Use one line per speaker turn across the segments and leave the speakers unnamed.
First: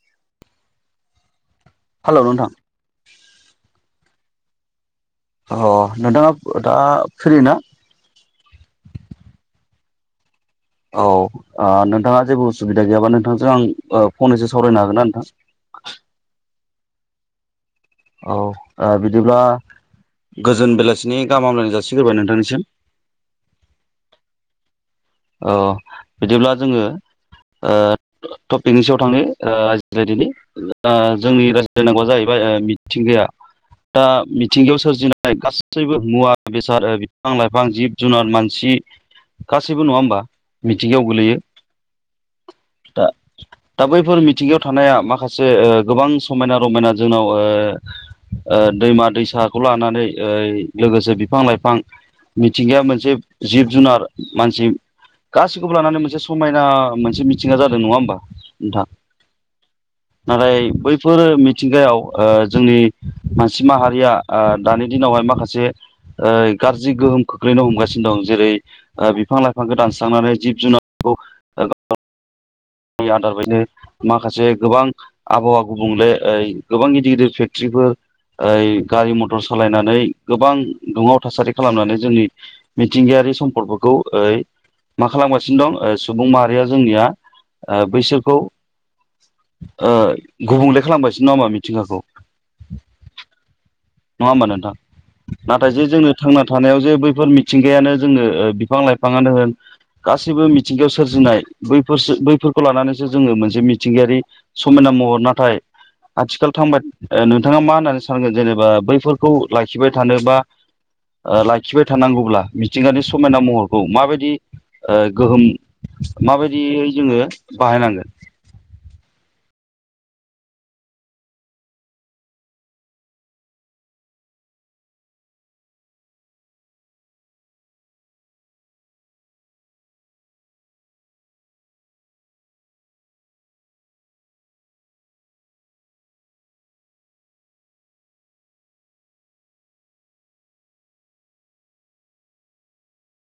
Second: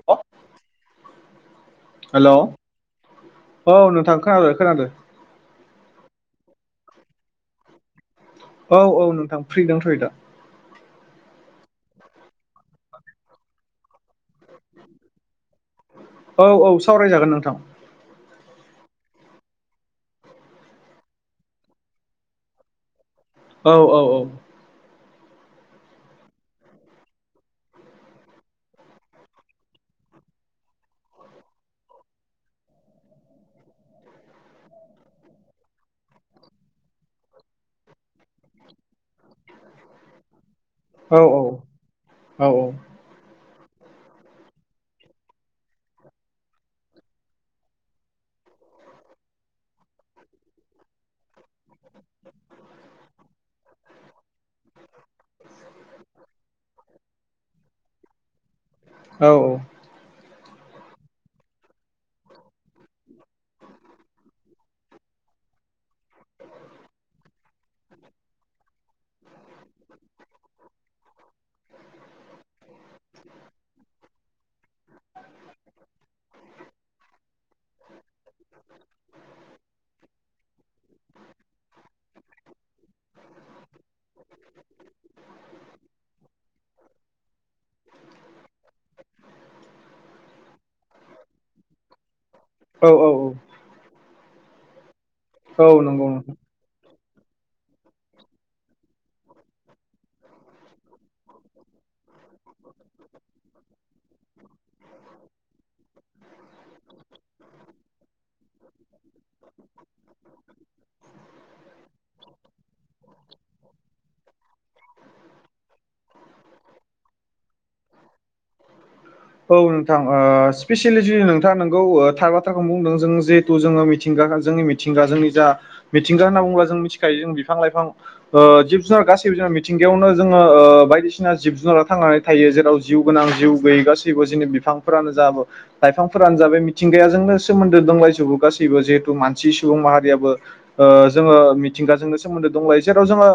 Hello
hello नोंथां
औ नोंथां खोनादों खोनादों
अ नोंथांङा फो दा फ्रि ना?
औ औ नोंथां फ्रि दांथ'यो दा
औ ओ नोंथांङा जेबो उसुबिदा गैयाबा नोंथांजों आं ओ फंनैसो सावरायनो हागोन ना नोंथां? [unintelligible]
औ औ सावरायजागोन नोंथां
औ ओ बिदिब्ला गोजोन बेलासिनि गाहाम हामलायनाय जासिग्रोबाय नोंथांनिसिम
औ औ औ
औ बिदिब्ला जोङो टपिकनि सायाव थाङो आ जोङो दिनै जोंनि रायज्लायनांगौआ जाहैबाय मिथिंगाया दा मिथिंगायाव सोरजिनाय गासैबो मुवा बेसाद बिफां लाइफां जिब जुनार मानसि सि गासैबो नङा होमबा मिथिंगायाव
औ
गोलैयो
औ
दा दा बैफोर मिथिंगायाव थानाया माखासे गोबां समायना रमायना जोंनाव दैमा दैसाखौ लानानै लोगोसे बिफां लाइफां मिथिंगाया मोनसे जिब जुनार मानसि गासिखौबो लानानै मोनसे समायना मोनसे मिथिंगा जादों नङा होमबा नोंथां
औ औ
नाथाय बैफोर मिथिंगायाव जोंनि मानसि माहारिया दानि दिनावहाय माखासे गाज्रि गोहोम खोख्लैनो हमगासिनो दं जेरै बिफां लाइफां बिफांखौ दानस्रांनानै जिब जुनारखौ आदार बायनो माखासे गोबां आबहावा गुबुंले ऐ गोबां गिदिर गिदिर फेक्टर्रिफोर ओरै गारि मटर सलायनानै गोबां दुंहाव थासारि खालामनानै जोंनि मिथिंगायारि सम्पदफोरखौ ओइ मा खालामगासिनो दं ओ सुबुं माहारिया जोंनिया ओ बैसोरखौ थि नामा मिथिंगाखौ
औ औ औ
नङा होमबा नोंथां नाथाय
औ
जे
नंगौ
जोंनो
नोंथां
थांना थानायाव जे बै बेफोर मिथिंगायानो जोङो बिफां लाइफाङानो होन गासैबो मिथिंगायाव सोरजिनाय बैफोरसो बैफोरखौ लानानैसो जोङो मोनसे मिथिंगायारि समायना महर नाथाय आथिखाल थांबाय नोंथाङा मा होननानै सानगोन जेनेबा बैफोरखौ लाखिबाय थानो बा लाखिबाय थानांगौब्ला मिथिंगानि समायना महरखौ माबायदि गोहोम माबायदियै जोङो बाहायनांगोन
औ नोंथां स्पेसिलि जुदि नोंथाङा नोंगौ थार बाथ्राखौ बुंदों जों जिहेथु जोङो मिथिंगा जोंनि मिथिंगा जोंनि जा मिथिंगा होनना बुङोबा जों मिथिखायो जों बिफां लाइफां जिब जुनार गासिबो मिथिंगायावनो जोङो बायदिसिना जिब जुनारा थांनानै थायो जेराव जिउ गोनां जिउ गैयै गासि जियग जिंनो बिफांफोरानो जाबो लाइफांफोरानो जाबाय मिथिंगायाजोंनो सोमोन्दो दंलायजोबो गासैबो जे मानसि सुबुं माहारियाबो जोङो मिथिंगाजोंनो सोमोन्दो दंलायो जेराव जोङो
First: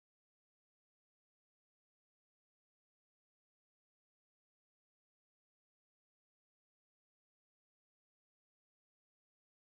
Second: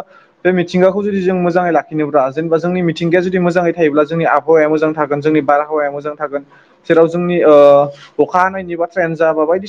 बे मिथिगाखौ जुदि जों मोजाङै लाखिनोब्ला जेनेबा जोंनि मिथिंया जुदि मोजाङै थायोब्ला जोंनि आबहावाया मोजां थागोन जोंनि बारा हावआ मोजां थागोन जेराव जोंनि अखा हानायनि बाथ्रायानो जा बा बायदिसि